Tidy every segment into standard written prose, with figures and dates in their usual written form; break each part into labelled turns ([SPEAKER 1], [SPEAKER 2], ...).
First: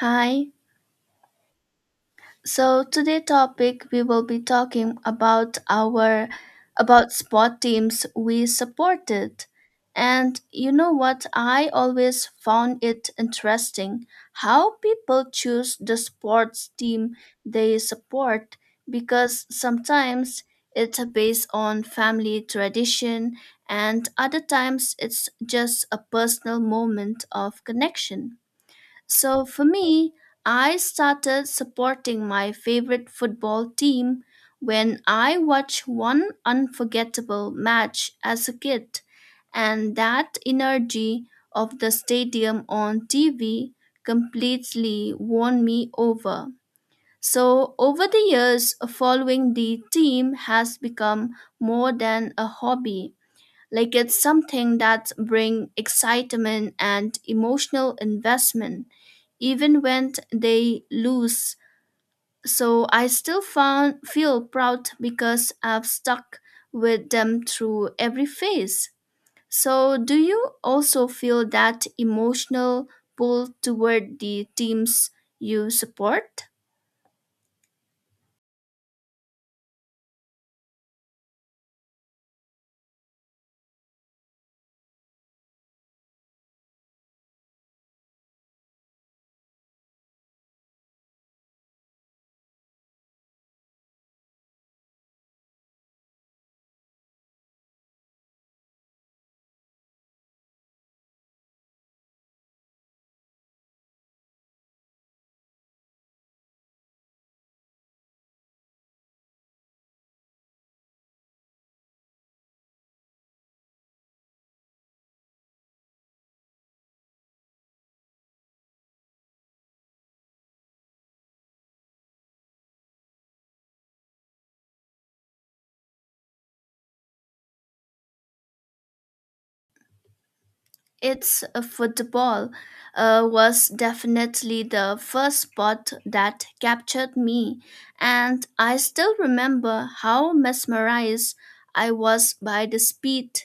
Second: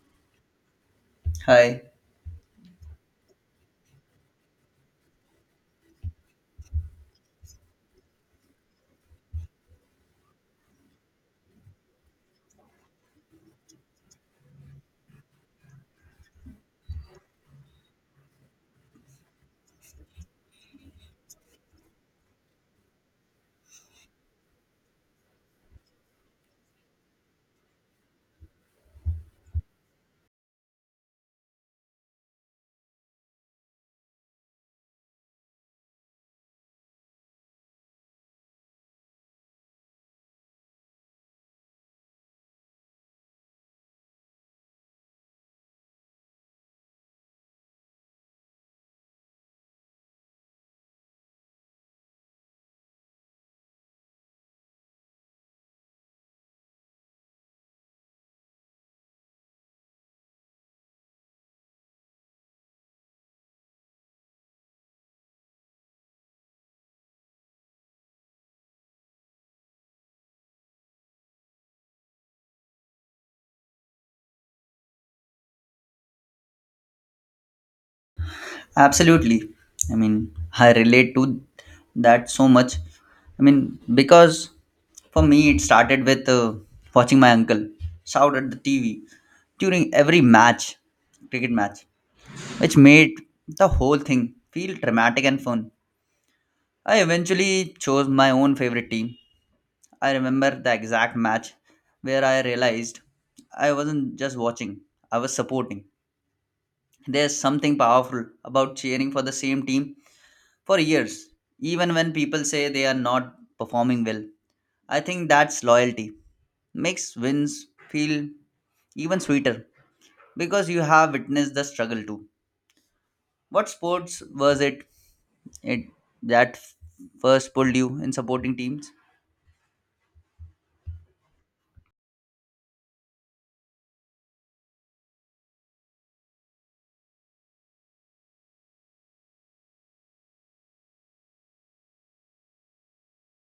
[SPEAKER 1] Hi.
[SPEAKER 2] Hi.
[SPEAKER 1] So today topic we will be talking about our about sport teams we supported. And you know what, I always found it interesting how people choose the sports team they support, because sometimes it's based on family tradition and other times it's just a personal moment of connection. So for me, I started supporting my favorite football team when I watched one unforgettable match as a kid, and that energy of the stadium on TV completely won me over. So, over the years, following the team has become more than a hobby. Like, it's something that brings excitement and emotional investment even when they lose. So I still feel proud because I've stuck with them through every phase. So do you also feel that emotional pull toward the teams you support?
[SPEAKER 2] Absolutely. I relate to that so much. Because for me, it started with watching my uncle shout at the TV during every match, cricket match, which made the whole thing feel dramatic and fun. I eventually chose my own favorite team. I remember the exact match where I realized I wasn't just watching, I was supporting. There's something powerful about cheering for the same team for years, even when people say they are not performing well. I think that's loyalty. Makes wins feel even sweeter because you have witnessed the struggle too. What sports was it that first pulled you in supporting teams?
[SPEAKER 1] It's football was definitely the first sport that captured me, and I still remember how mesmerized I was by the speed,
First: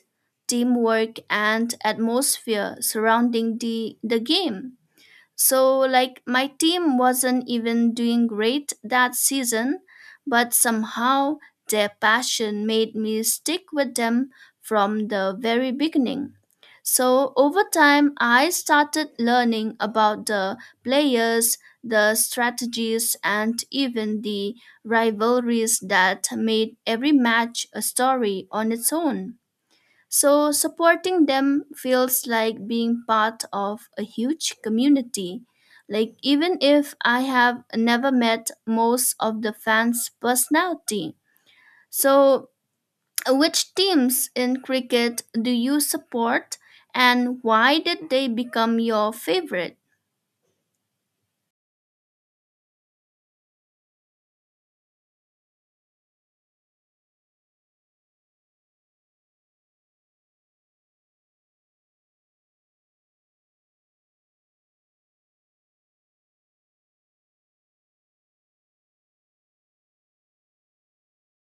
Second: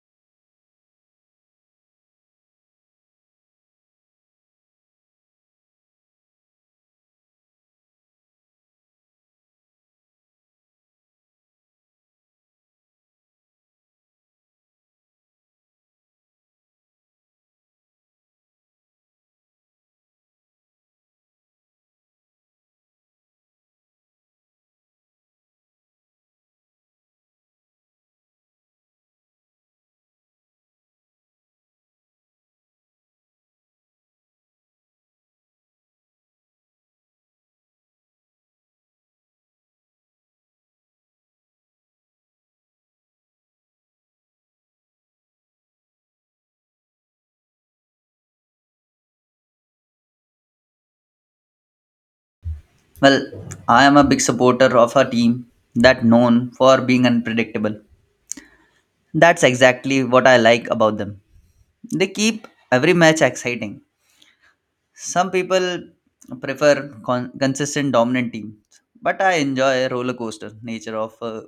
[SPEAKER 1] teamwork, and atmosphere surrounding the game. So, like, my team wasn't even doing great that season, but somehow their passion made me stick with them from the very beginning. So, over time, I started learning about the players, the strategies, and even the rivalries that made every match a story on its own. So, supporting them feels like being part of a huge community. Like, even if I have never met most of the fans' personality. So, which teams in cricket do you support and why did they become your favorite?
[SPEAKER 2] Well, I am a big supporter of a team that known for being unpredictable. That's exactly what I like about them. They keep every match exciting. Some people prefer consistent dominant teams, but I enjoy a roller coaster nature of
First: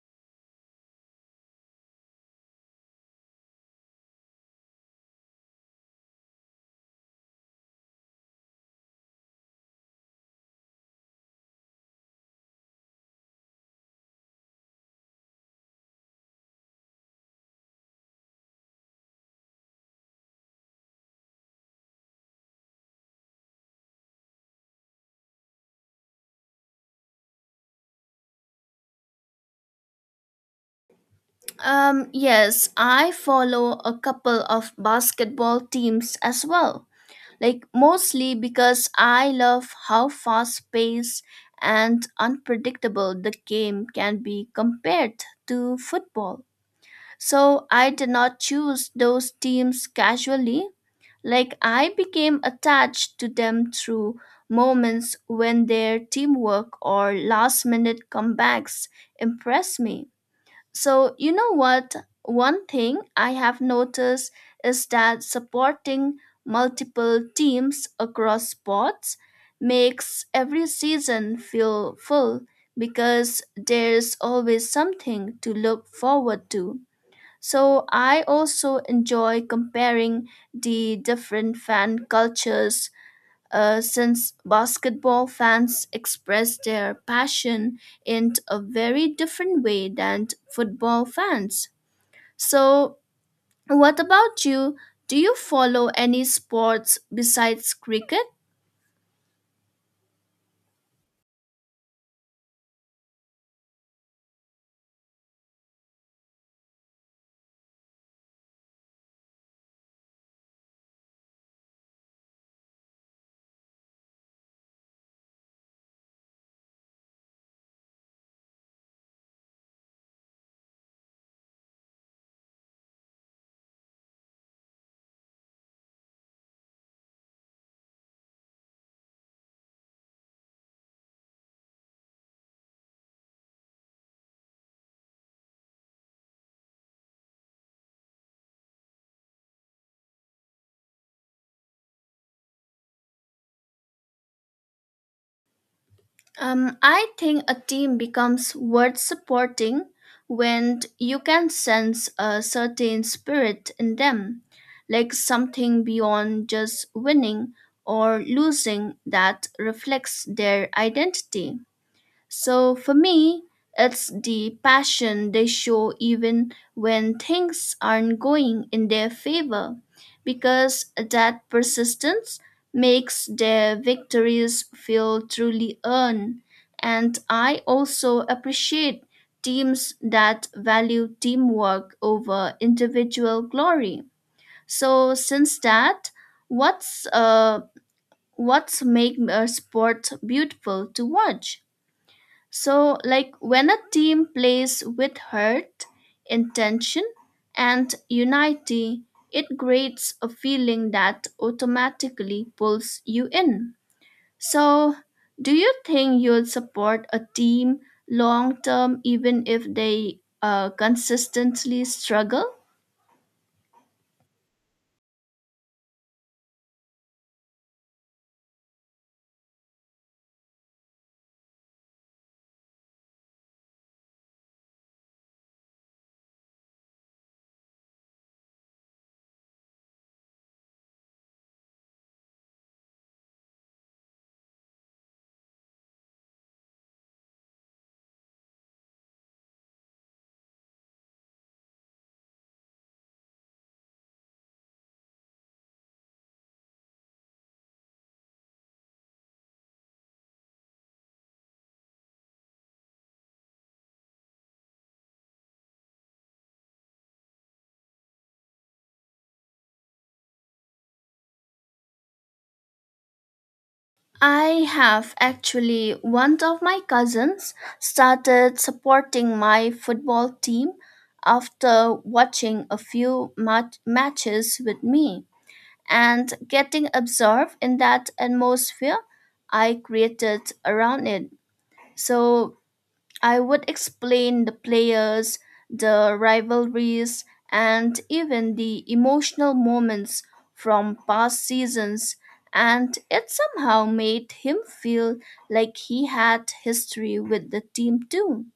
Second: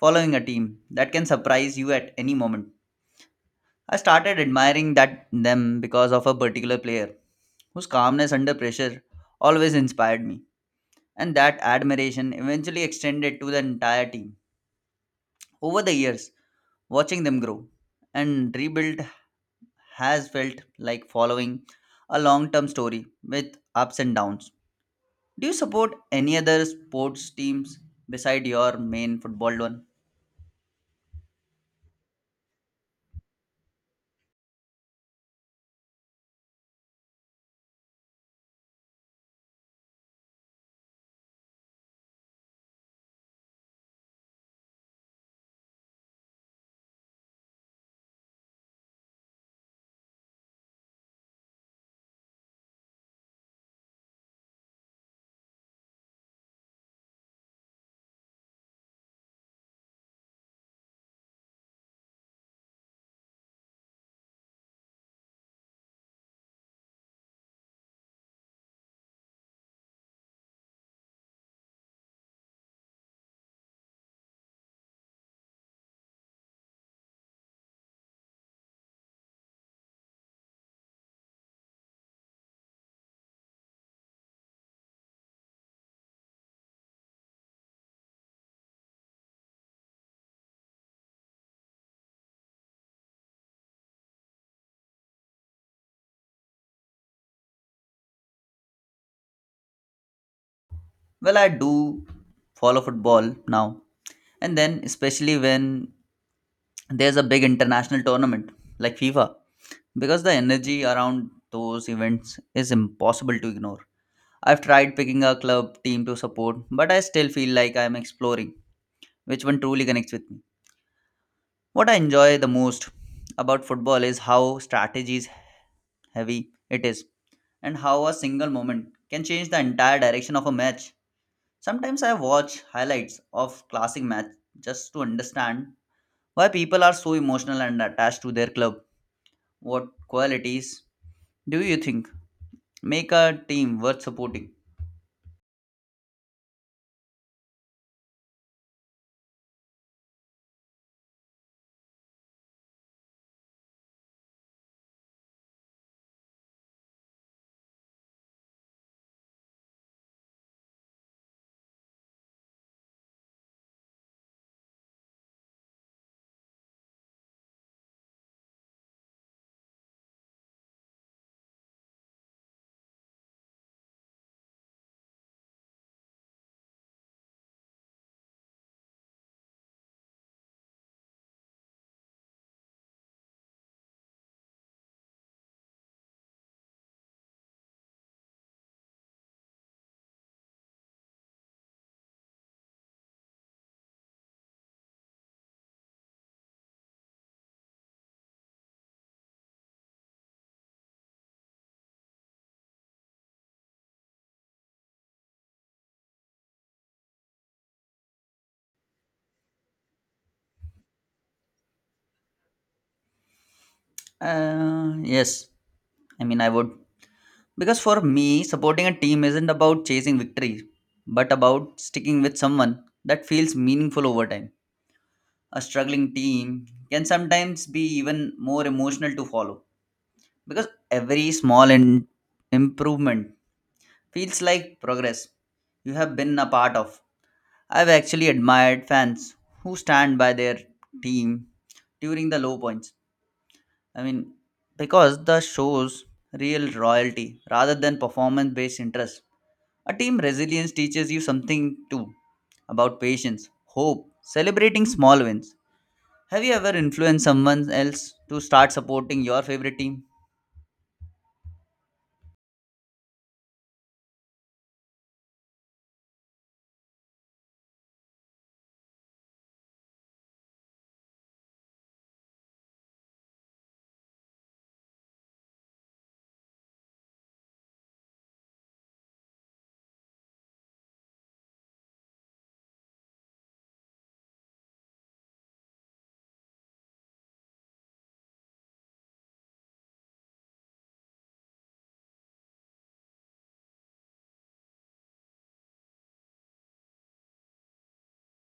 [SPEAKER 2] following a team that can surprise you at any moment. I started admiring that them because of a particular player whose calmness under pressure always inspired me, and that admiration eventually extended to the entire team. Over the years, watching them grow and rebuild has felt like following a long term story with ups and downs. Do you support any other sports teams beside your main football one?
[SPEAKER 1] Yes, I follow a couple of basketball teams as well, like mostly because I love how fast paced and unpredictable the game can be compared to football. So I did not choose those teams casually. Like, I became attached to them through moments when their teamwork or last minute comebacks impressed me. So, you know what? One thing I have noticed is that supporting multiple teams across sports makes every season feel full because there's always something to look forward to. So, I also enjoy comparing the different fan cultures, since basketball fans express their passion in a very different way than football fans. So, what about you? Do you follow any sports besides cricket?
[SPEAKER 2] Well, I do follow football now. And then, especially when there's a big international tournament like FIFA, because the energy around those events is impossible to ignore. I've tried picking a club team to support, but I still feel like I'm exploring which one truly connects with me. What I enjoy the most about football is how strategies heavy it is and how a single moment can change the entire direction of a match. Sometimes I watch highlights of classic match just to understand why people are so emotional and attached to their club. What qualities do you think make a team worth supporting?
[SPEAKER 1] I think a team becomes worth supporting when you can sense a certain spirit in them, like something beyond just winning or losing that reflects their identity. So for me, it's the passion they show even when things aren't going in their favor, because that persistence makes their victories feel truly earned. And I also appreciate teams that value teamwork over individual glory. So since that, what's uh what's make a sport beautiful to watch? So, like, when a team plays with heart, intention, and unity, it creates a feeling that automatically pulls you in. So, do you think you'll support a team long term even if they consistently struggle?
[SPEAKER 2] Yes, I would. Because for me, supporting a team isn't about chasing victory, but about sticking with someone that feels meaningful over time. A struggling team can sometimes be even more emotional to follow because every small improvement feels like progress you have been a part of. I've actually admired fans who stand by their team during the low points. I mean, because the shows real royalty rather than performance based interest. A team resilience teaches you something too about patience, hope, celebrating small wins. Have you ever influenced someone else to start supporting your favorite team?
[SPEAKER 1] I have, actually, one of my cousins started supporting my football team after watching a few matches with me and getting absorbed in that atmosphere I created around it. So I would explain the players, the rivalries, and even the emotional moments from past seasons, and it somehow made him feel like he had history with the team too.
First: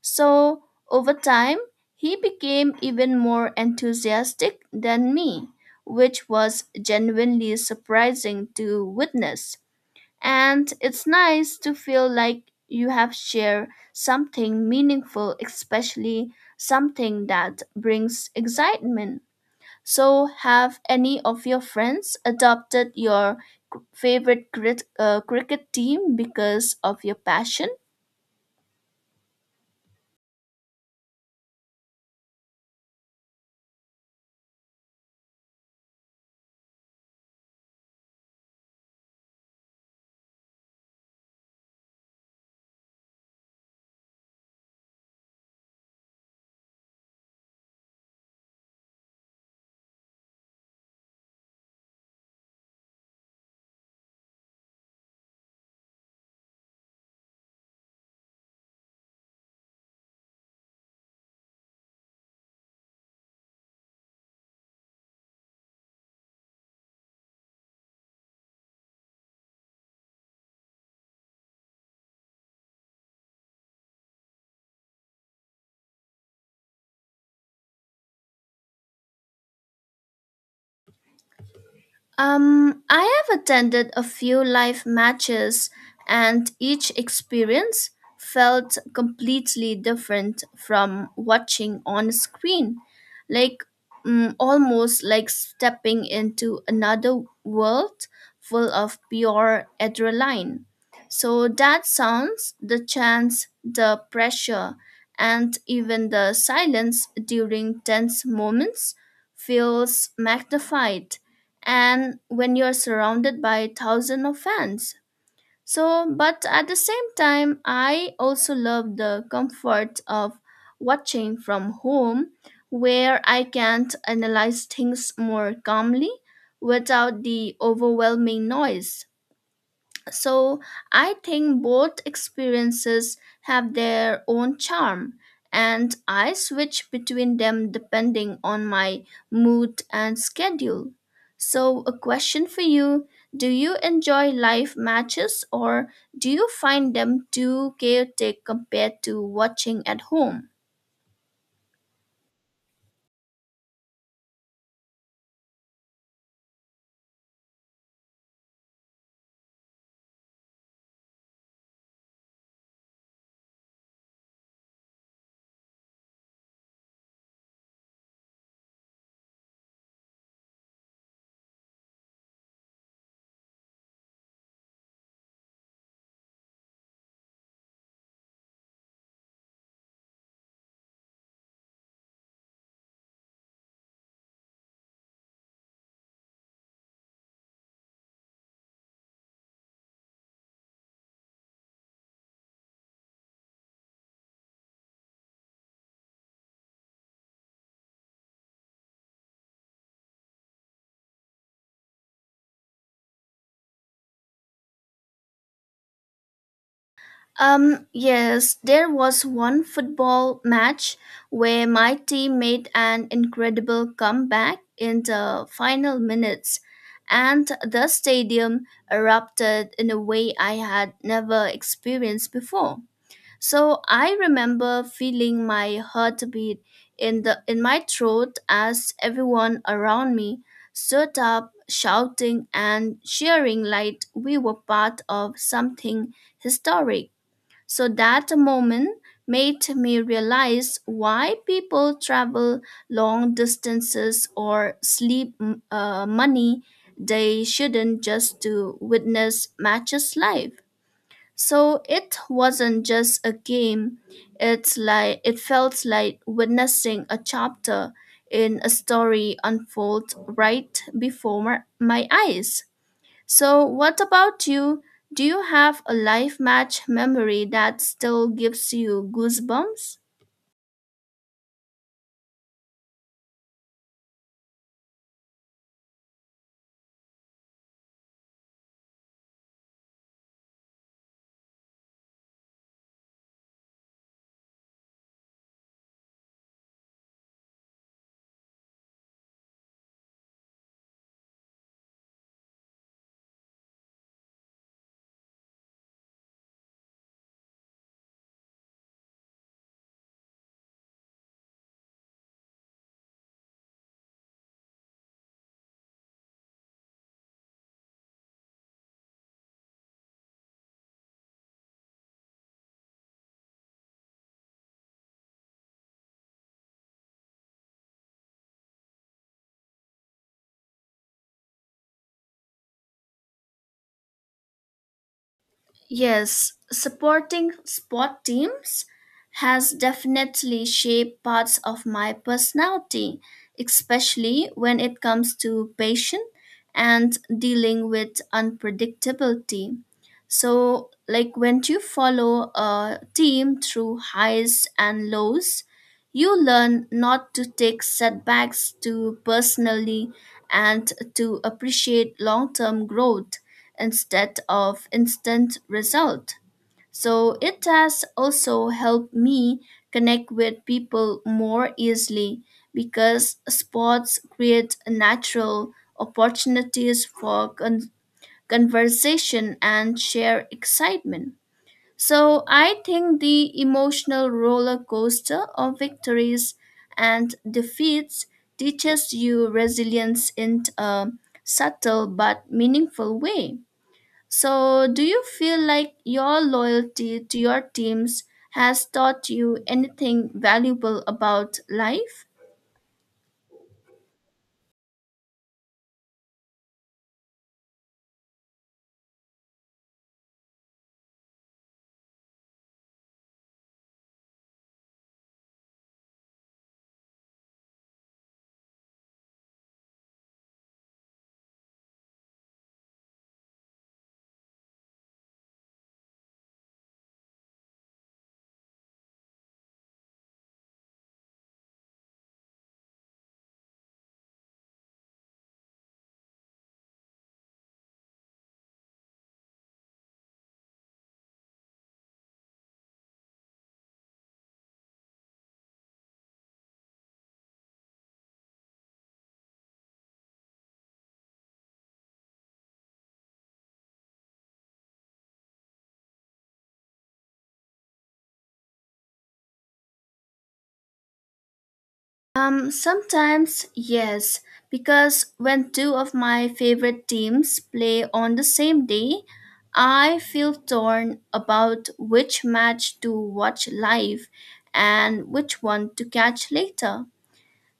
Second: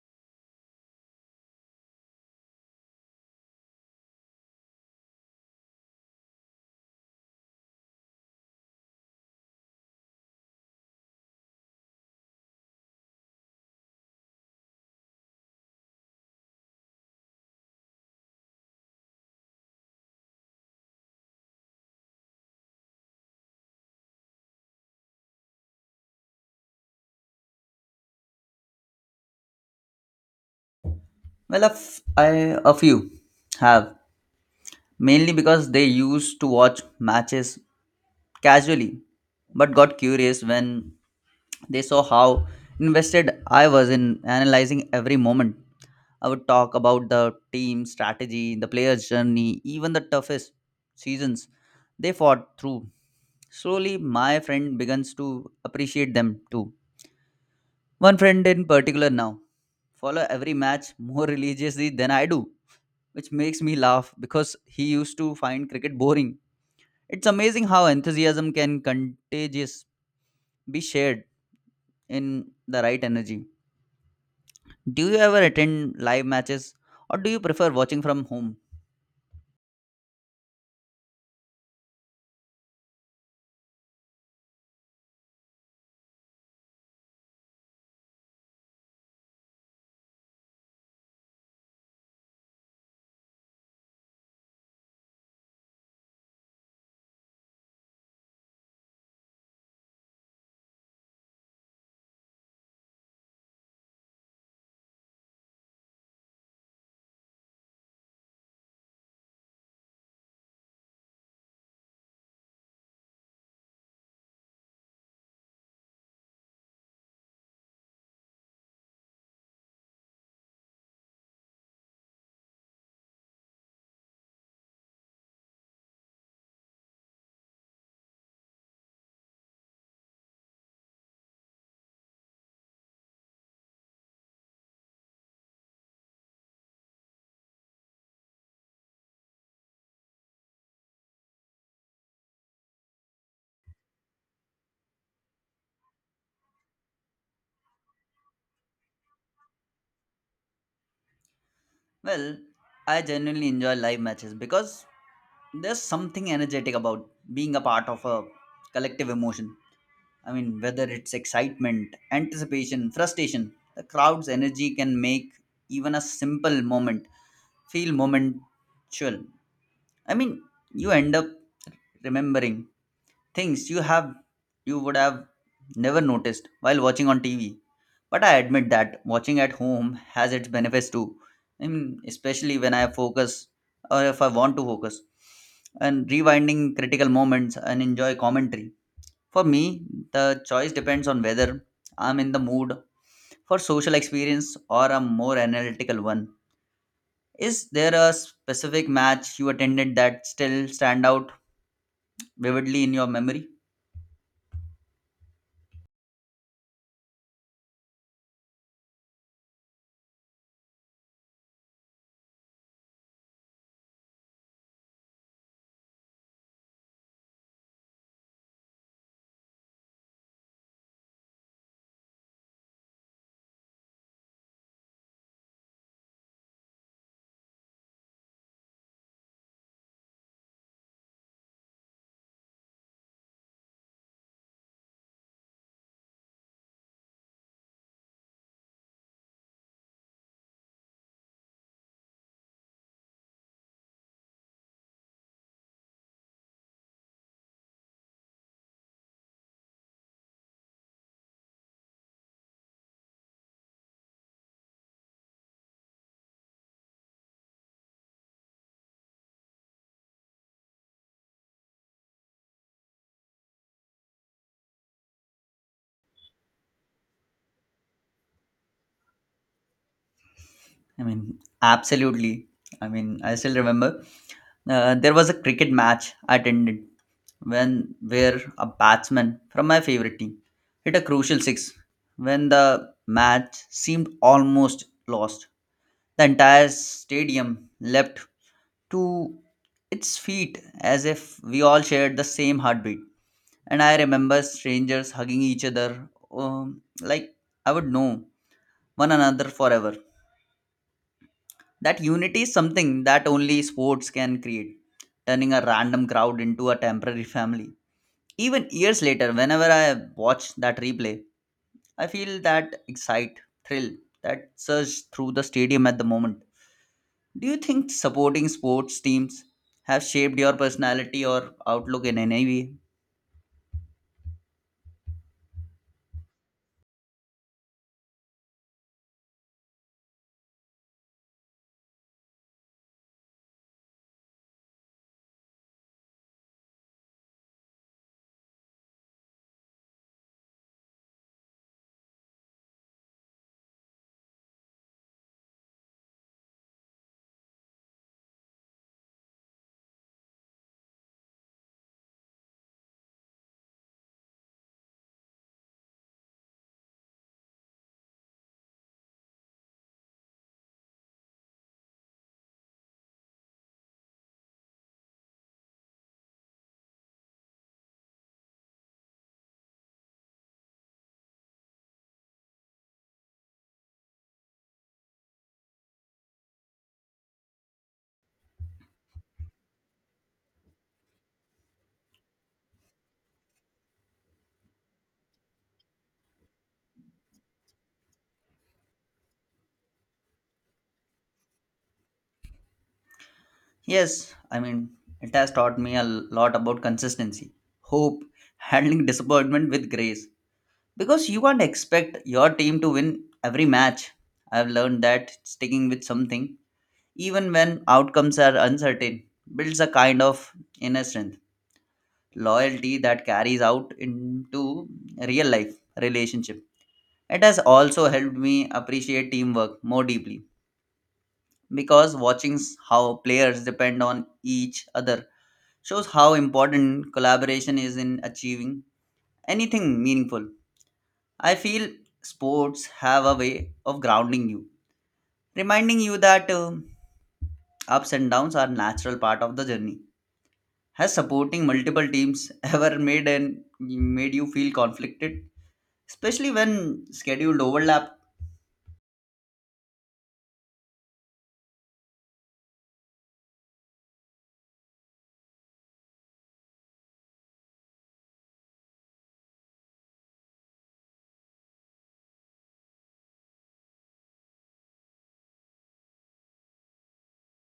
[SPEAKER 1] So, over time, he became even more enthusiastic than me, which was genuinely surprising to witness. And it's nice to feel like you have shared something meaningful, especially something that brings excitement. So, have any of your friends adopted your favorite cricket team because of your passion?
[SPEAKER 2] Well, a, f- I, a few have, mainly because they used to watch matches casually, but got curious when they saw how invested I was in analyzing every moment. I would talk about the team strategy, the player's journey, even the toughest seasons they fought through. Slowly, my friend begins to appreciate them too. One friend in particular now follow every match more religiously than I do, which makes me laugh because he used to find cricket boring. It's amazing how enthusiasm can contagious be shared in the right energy. Do you ever attend live matches or do you prefer watching from home?
[SPEAKER 1] I have attended a few live matches, and each experience felt completely different from watching on screen. Like, almost like stepping into another world full of pure adrenaline. So, that sounds, the chance, the pressure, and even the silence during tense moments feels magnified and when you're surrounded by thousands of fans. So, but at the same time, I also love the comfort of watching from home where I can analyze things more calmly without the overwhelming noise. So I think both experiences have their own charm, and I switch between them depending on my mood and schedule. So, a question for you. Do you enjoy live matches or do you find them too chaotic compared to watching at home?
[SPEAKER 2] Well, I genuinely enjoy live matches because there's something energetic about being a part of a collective emotion. I mean, whether it's excitement, anticipation, frustration, the crowd's energy can make even a simple moment feel momentual. I mean, you end up remembering things you would have never noticed while watching on TV. But I admit that watching at home has its benefits too. I mean, especially when I focus or if I want to focus and rewinding critical moments and enjoy commentary. For me, the choice depends on whether I'm in the mood for social experience or a more analytical one. Is there a specific match you attended that still stand out vividly in your memory?
[SPEAKER 1] Yes, there was one football match where my team made an incredible comeback in the final minutes, and the stadium erupted in a way I had never experienced before. So I remember feeling my heartbeat in my throat as everyone around me stood up shouting and cheering like we were part of something historic. So that moment made me realize why people travel long distances or sleep money they shouldn't just to witness matches live. So it wasn't just a game. It's like it felt like witnessing a chapter in a story unfold right before my eyes. So, what about you? Do you have a life match memory that still gives you goosebumps?
[SPEAKER 2] I mean, absolutely. I still remember there was a cricket match I attended when where a batsman from my favorite team hit a crucial six when the match seemed almost lost. The entire stadium leapt to its feet as if we all shared the same heartbeat. And I remember strangers hugging each other like I would know one another forever. That unity is something that only sports can create, turning a random crowd into a temporary family. Even years later, whenever I watch that replay, I feel that thrill that surge through the stadium at the moment. Do you think supporting sports teams have shaped your personality or outlook in any way?
[SPEAKER 1] Yes, supporting sport teams has definitely shaped parts of my personality, especially when it comes to patience and dealing with unpredictability. So, like, when you follow a team through highs and lows, you learn not to take setbacks too personally and to appreciate long term growth instead of instant result. So it has also helped me connect with people more easily because sports create natural opportunities for conversation and share excitement. So I think the emotional roller coaster of victories and defeats teaches you resilience in a subtle but meaningful way. So, do you feel like your loyalty to your teams has taught you anything valuable about life?
[SPEAKER 2] Yes, it has taught me a lot about consistency, hope, handling disappointment with grace, because you can't expect your team to win every match. I've learned that sticking with something even when outcomes are uncertain builds a kind of inner strength loyalty that carries out into real life relationship. It has also helped me appreciate teamwork more deeply because watching how players depend on each other shows how important collaboration is in achieving anything meaningful. I feel sports have a way of grounding you, reminding you that ups and downs are natural part of the journey. Has supporting multiple teams ever made you feel conflicted, especially when scheduled overlap?
[SPEAKER 1] Sometimes, yes, because when two of my favorite teams play on the same day, I feel torn about which match to watch live and which one to catch later.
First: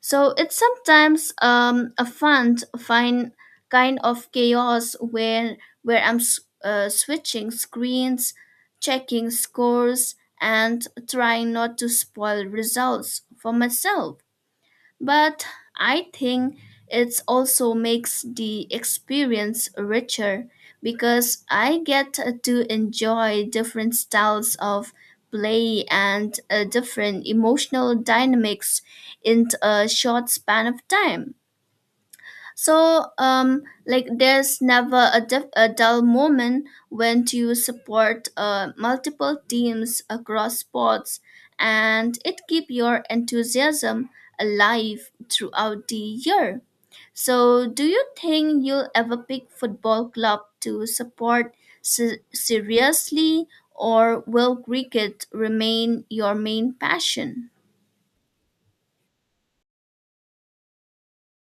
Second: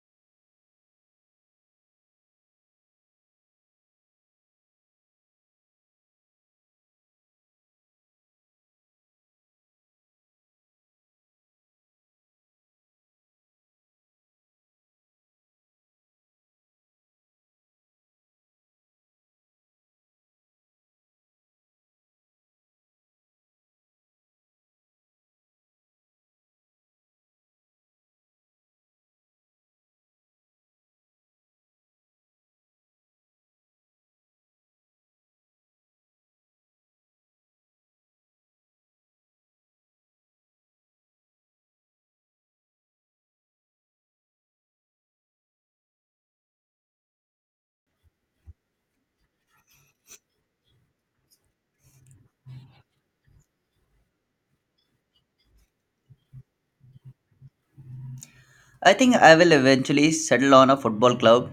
[SPEAKER 1] So it's sometimes a fine kind of chaos where I'm switching screens, checking scores, and trying not to spoil results for myself. But I think it also makes the experience richer because I get to enjoy different styles of play and different emotional dynamics in a short span of time. So, like, there's never a dull moment when you support multiple teams across sports, and it keep your enthusiasm alive throughout the year. So, do you think you'll ever pick football club to support seriously, or will cricket remain your main passion?
[SPEAKER 2] I think I will eventually settle on a football club,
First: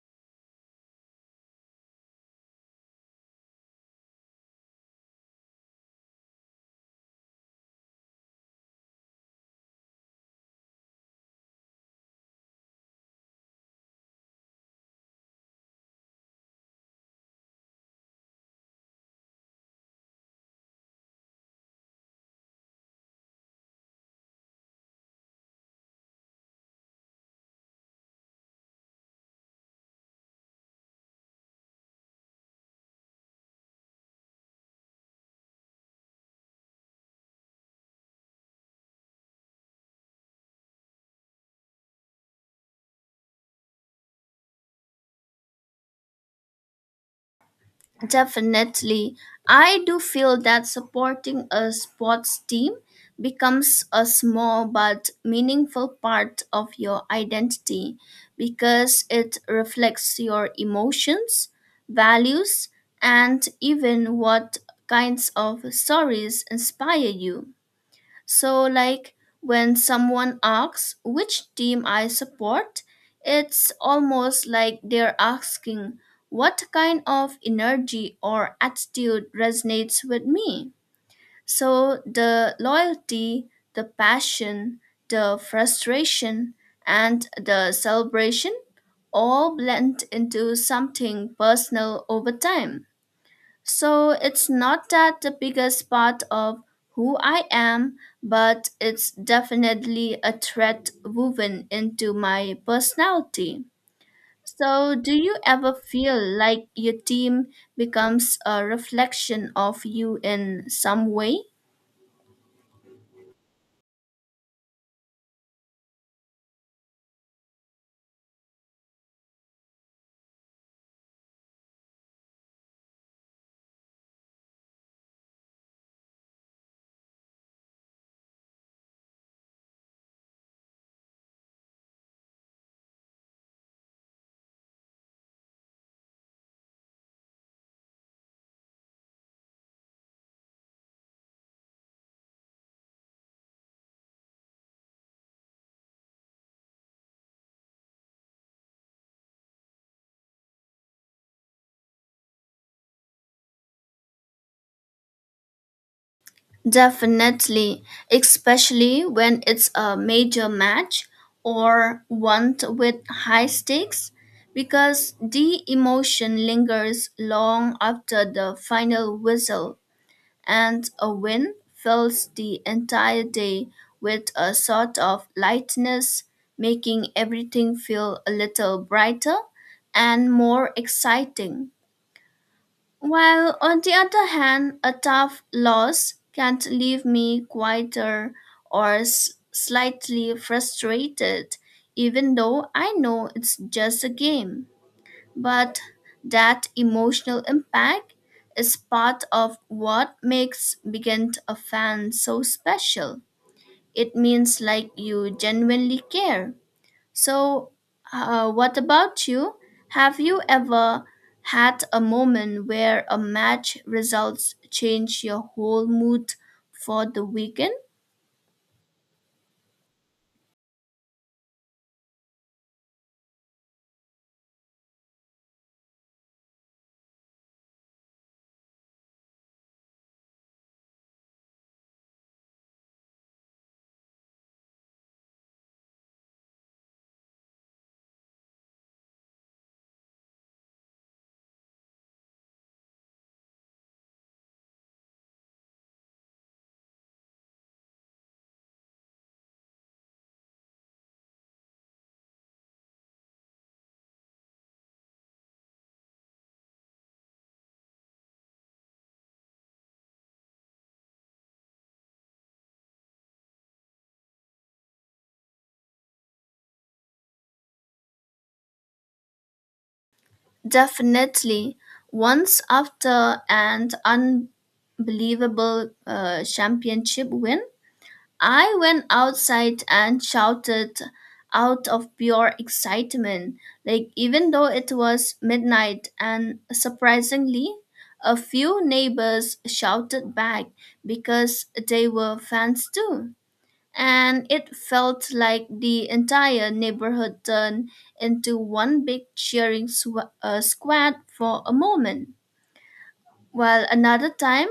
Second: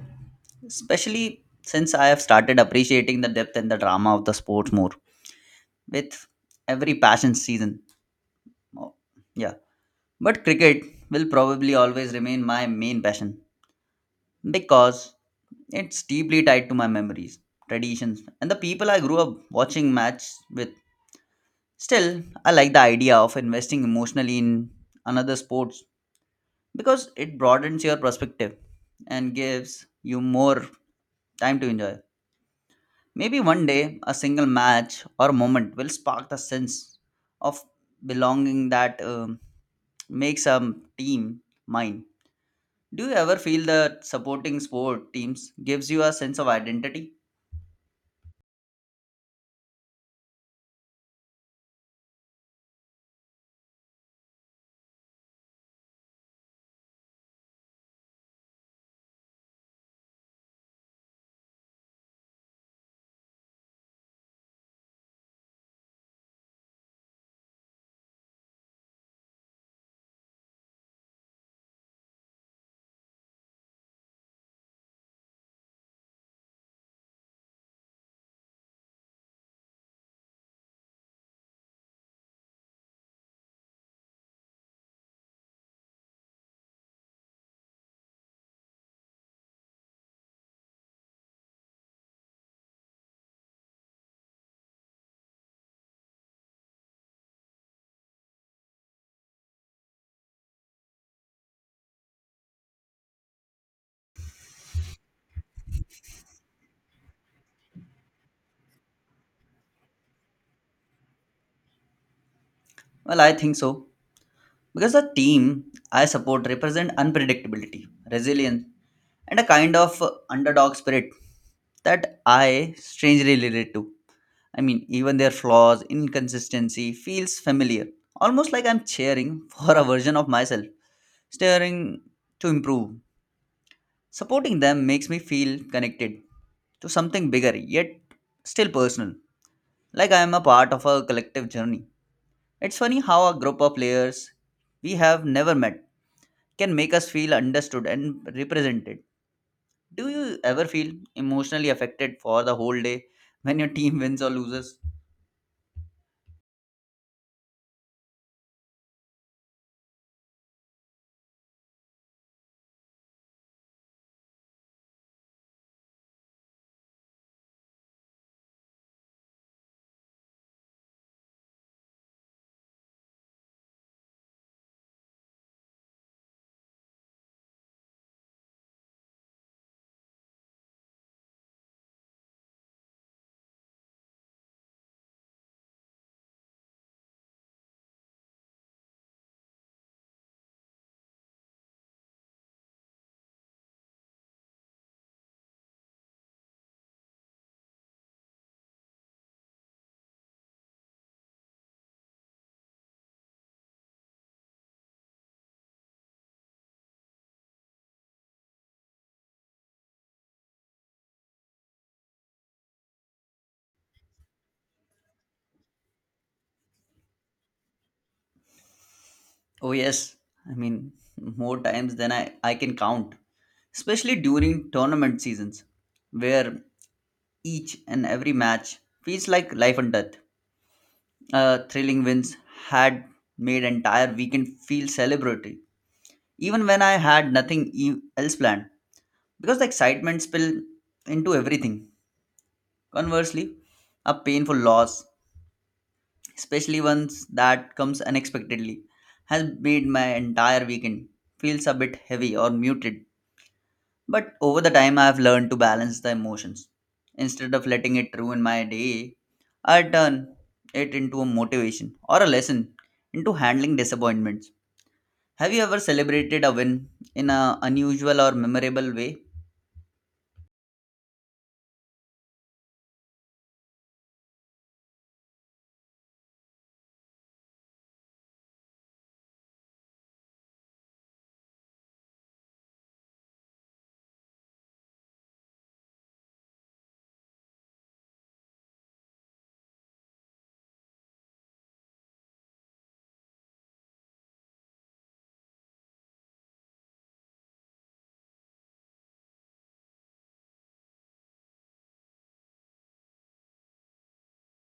[SPEAKER 2] especially since I have started appreciating the depth and the drama of the sport more with every passion season. Oh, yeah, but cricket will probably always remain my main passion because it's deeply tied to my memories, traditions, and the people I grew up watching match with. Still, I like the idea of investing emotionally in another sports because it broadens your perspective and gives you more time to enjoy. Maybe one day a single match or moment will spark the sense of belonging that makes a team mine. Do you ever feel that supporting sport teams gives you a sense of identity?
[SPEAKER 1] Definitely. I do feel that supporting a sports team becomes a small but meaningful part of your identity because it reflects your emotions, values, and even what kinds of stories inspire you. So, like, when someone asks which team I support, it's almost like they're asking what kind of energy or attitude resonates with me. So, the loyalty, the passion, the frustration, and the celebration all blend into something personal over time. So it's not that the biggest part of who I am, but it's definitely a thread woven into my personality. So, do you ever feel like your team becomes a reflection of you in some way?
[SPEAKER 2] Well, I think so. Because the team I support represent unpredictability, resilience, and a kind of underdog spirit that I strangely relate to. I mean, even their flaws, inconsistency feels familiar, almost like I'm cheering for a version of myself, staring to improve. Supporting them makes me feel connected to something bigger, yet still personal, like I am a part of a collective journey. It's funny how a group of players we have never met can make us feel understood and represented. Do you ever feel emotionally affected for the whole day when your team wins or loses?
[SPEAKER 1] Definitely, especially when it's a major match or one with high stakes, because the emotion lingers long after the final whistle, and a win fills the entire day with a sort of lightness, making everything feel a little brighter and more exciting. While on the other hand, a tough loss can leave me quieter or slightly frustrated, even though I know it's just a game. But that emotional impact is part of what makes Begin a fan so special. It means like you genuinely care, so, what about you? Have you ever had a moment where a match results change your whole mood for the weekend?
[SPEAKER 2] Oh, yes. I mean, More times than I can count, especially during tournament seasons where each and every match feels like life and death. Thrilling wins had made entire weekend feel celebratory, even when I had nothing else planned because the excitement spilled into everything. Conversely, a painful loss, especially ones that comes unexpectedly, has made my entire weekend feels a bit heavy or muted. But over the time I have learned to balance the emotions. Instead of letting it ruin my day, I turn it into a motivation or a lesson into handling disappointments. Have you ever celebrated a win in an unusual or memorable way?
[SPEAKER 1] Definitely. Once after an unbelievable championship win, I went outside and shouted out of pure excitement, like even though it was midnight, and surprisingly, a few neighbors shouted back because they were fans too. And it felt like the entire neighborhood turned into one big cheering squad for a moment. Well, another time,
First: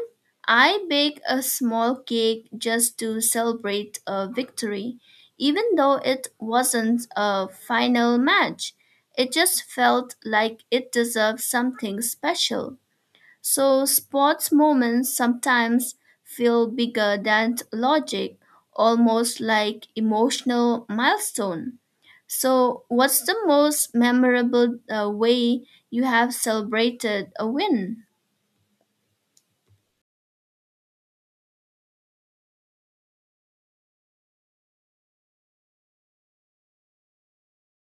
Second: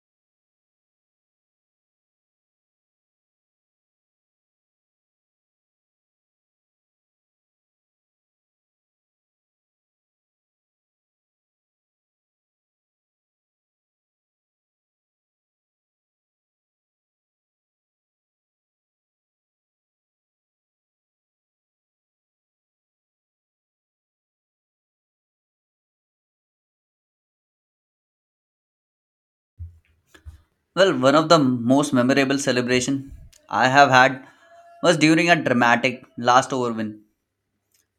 [SPEAKER 1] I bake a small cake just to celebrate a victory, even though it wasn't a final match. It just felt like it deserved something special. So, sports moments sometimes feel bigger than logic, almost like emotional milestone. So, what's the most memorable way you have celebrated a win?
[SPEAKER 2] Well, one of the most memorable celebration I have had was during a dramatic last over win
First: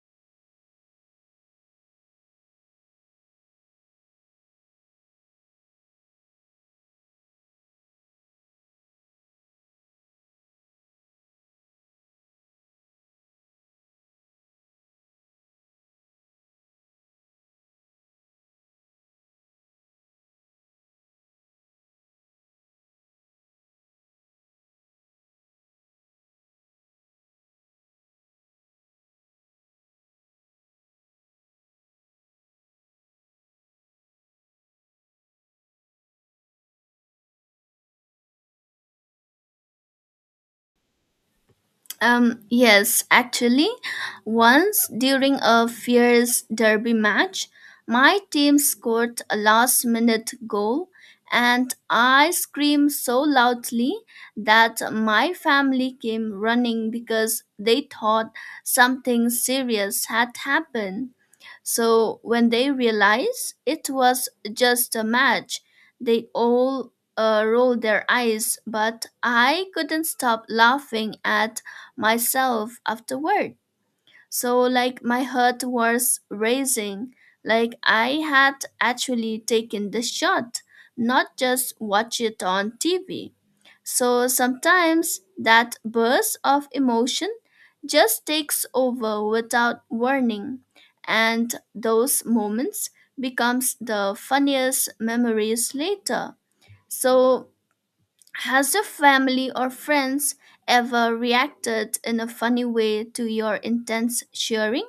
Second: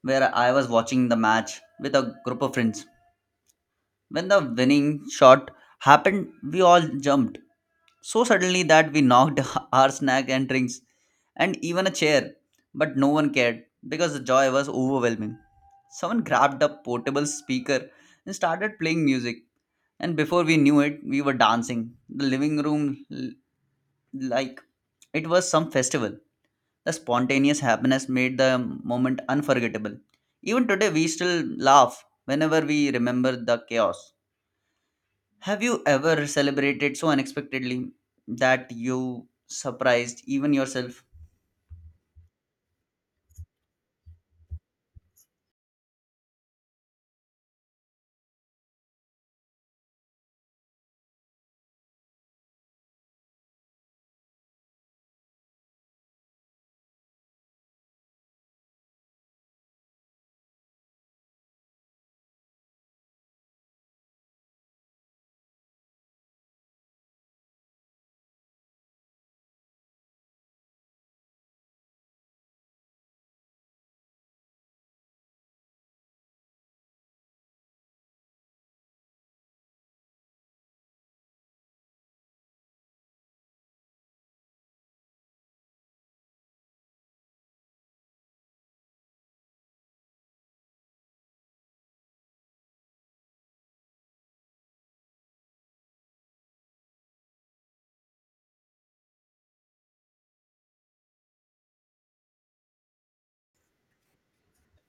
[SPEAKER 2] where I was watching the match with a group of friends. When the winning shot happened, we all jumped so suddenly that we knocked our snack and drinks and even a chair, but no one cared because the joy was overwhelming. Someone grabbed a portable speaker and started playing music, and before we knew it, we were dancing. The living like it was some festival. The spontaneous happiness made the moment unforgettable. Even today, we still laugh whenever we remember the chaos. Have you ever celebrated so unexpectedly that you surprised even yourself?
[SPEAKER 1] Yes, actually, once during a fierce derby match, my team scored a last minute goal, and I screamed so loudly that my family came running because they thought something serious had happened. So when they realized it was just a match, they all rolled their eyes, but I couldn't stop laughing at myself afterward. So like, my heart was racing, like I had actually taken the shot, not just watch it on TV. So sometimes that burst of emotion just takes over without warning, and those moments becomes the funniest memories later. So has your family or friends ever reacted in a funny way to your intense cheering?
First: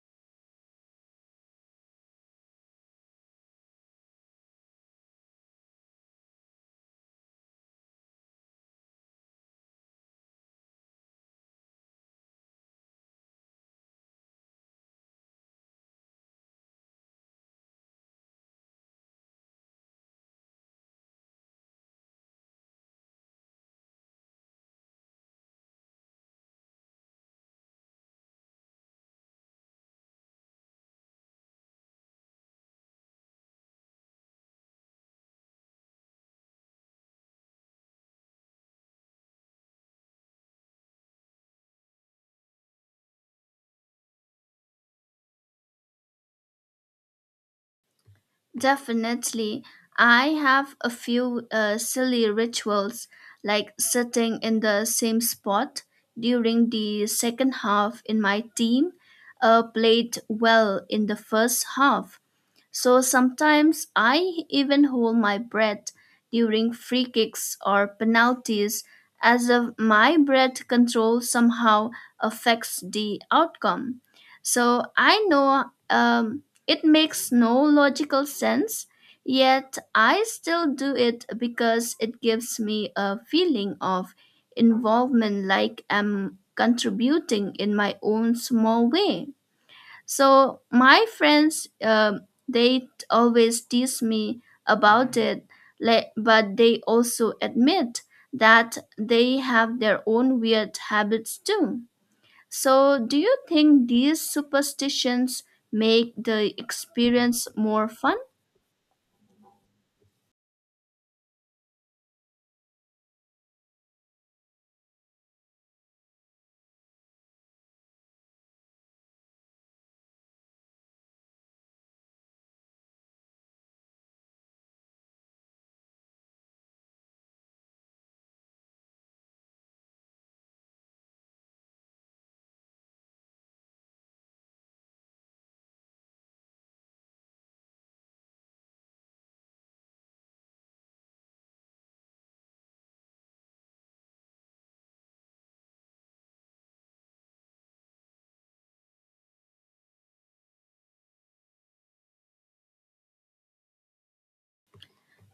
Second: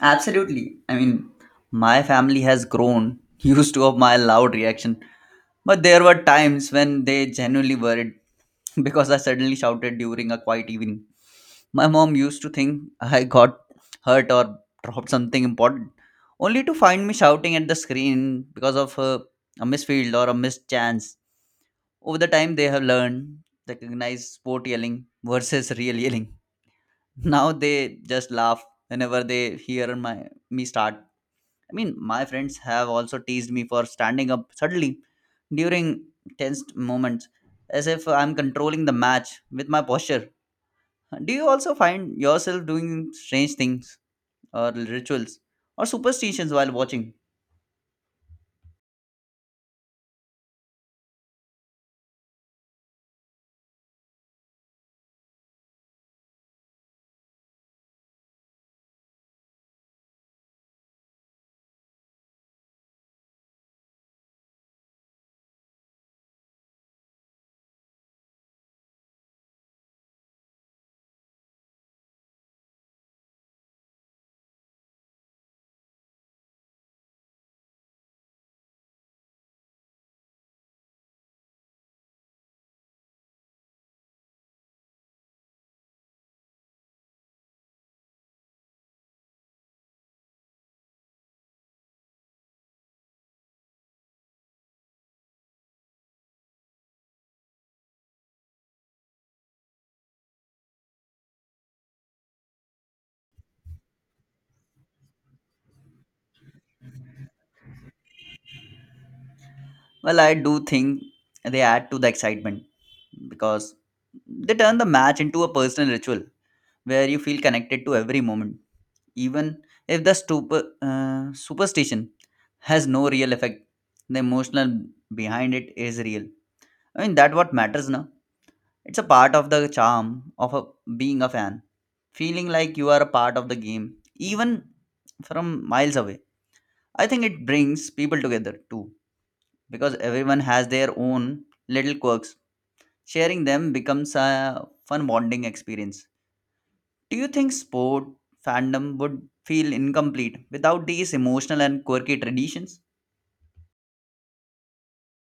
[SPEAKER 2] Absolutely. My family has grown used to of my loud reaction. But there were times when they genuinely worried because I suddenly shouted during a quiet evening. My mom used to think I got hurt or dropped something important, only to find me shouting at the screen because of a misfield or a missed chance. Over the time, they have learned recognize sport yelling versus real yelling. Now they just laugh whenever they hear my me start. I mean, my friends have also teased me for standing up suddenly during tense moments, as if I'm controlling the match with my posture. Do you also find yourself doing strange things or rituals or superstitions while watching?
[SPEAKER 1] Definitely. I have a few silly rituals, like sitting in the same spot during the second half in my team played well in the first half. So sometimes I even hold my breath during free kicks or penalties as if my breath control somehow affects the outcome. So I know it makes no logical sense, yet I still do it because it gives me a feeling of involvement like I'm contributing in my own small way. So my friends, they always tease me about it, but they also admit that they have their own weird habits too. So do you think these superstitions make the experience more fun?
[SPEAKER 2] Well, I do think they add to the excitement because they turn the match into a personal ritual where you feel connected to every moment. Even if the superstition has no real effect, the emotional behind it is real. I mean, that what matters now. It's a part of the charm of being a fan. Feeling like you are a part of the game, even from miles away. I think it brings people together too, because everyone has their own little quirks. Sharing them becomes a fun bonding experience. Do you think sport fandom would feel incomplete without these emotional and quirky traditions?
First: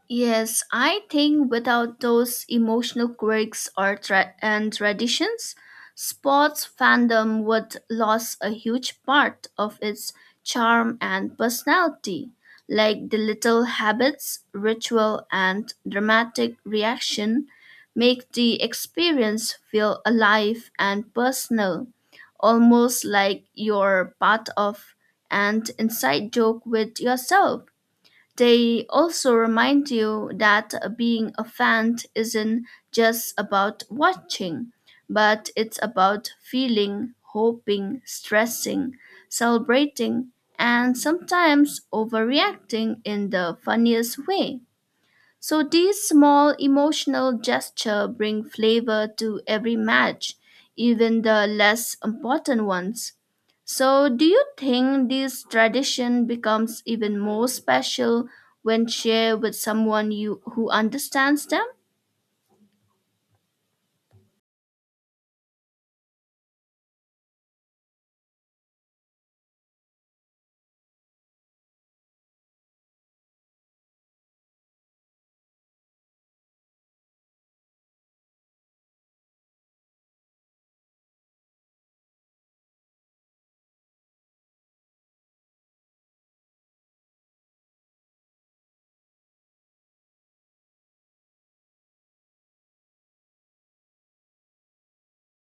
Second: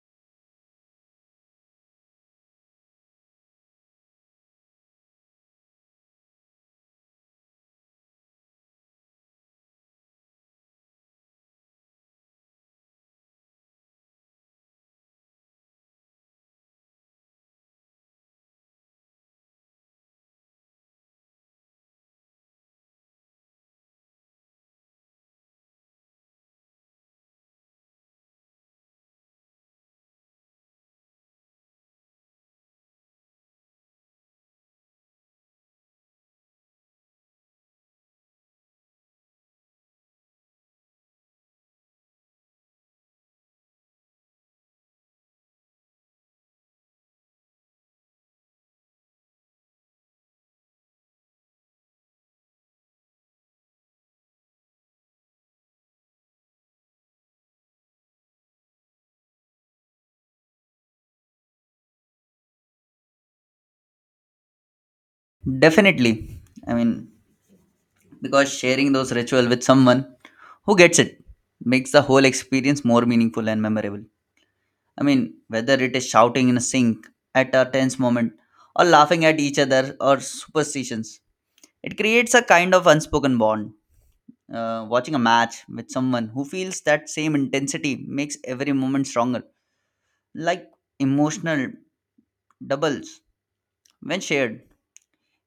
[SPEAKER 1] Yes, I think without those emotional quirks or and traditions, sports fandom would lose a huge part of its charm and personality, like the little habits, ritual, and dramatic reaction make the experience feel alive and personal, almost like you're part of an inside joke with yourself. They also remind you that being a fan isn't just about watching, but it's about feeling, hoping, stressing, celebrating, and sometimes overreacting in the funniest way. So these small emotional gestures bring flavor to every match, even the less important ones. So do you think this tradition becomes even more special when shared with someone you who understands them?
[SPEAKER 2] Definitely. I mean, because sharing those ritual with someone who gets it makes the whole experience more meaningful and memorable. I mean, whether it is shouting in a sink at a tense moment or laughing at each other or superstitions, it creates a kind of unspoken bond. Watching a match with someone who feels that same intensity makes every moment stronger, like emotional doubles. When shared,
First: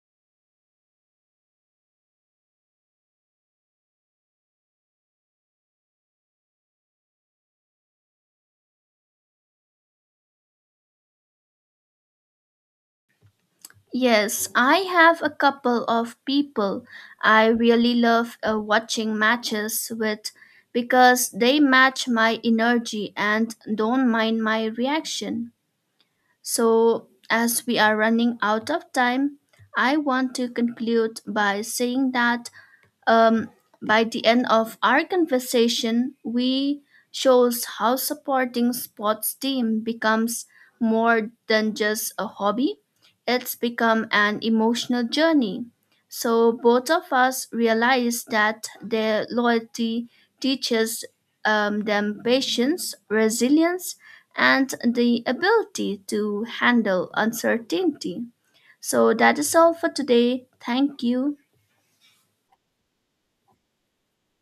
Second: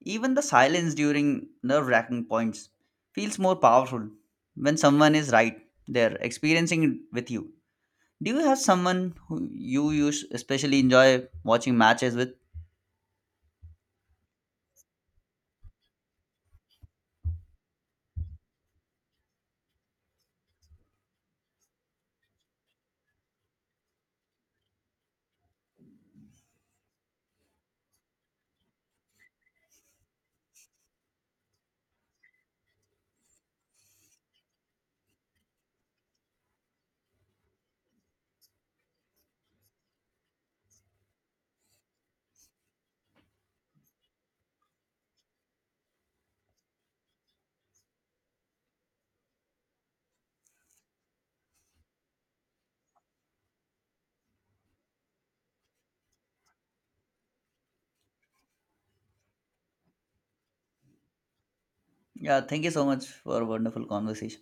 [SPEAKER 2] even the silence during nerve wracking points feels more powerful when someone is right there experiencing it with you. Do you have someone who you use especially enjoy watching matches with?
[SPEAKER 1] Yes, I have a couple of people I really love watching matches with because they match my energy and don't mind my reaction. So, as we are running out of time, I want to conclude by saying that um, by the end of our conversation, we shows how supporting sports team becomes more than just a hobby. It's become an emotional journey. So both of us realize that their loyalty teaches them patience, resilience, and the ability to handle uncertainty. So that is all for today. Thank you.
[SPEAKER 2] Yeah, thank you so much for a wonderful conversation.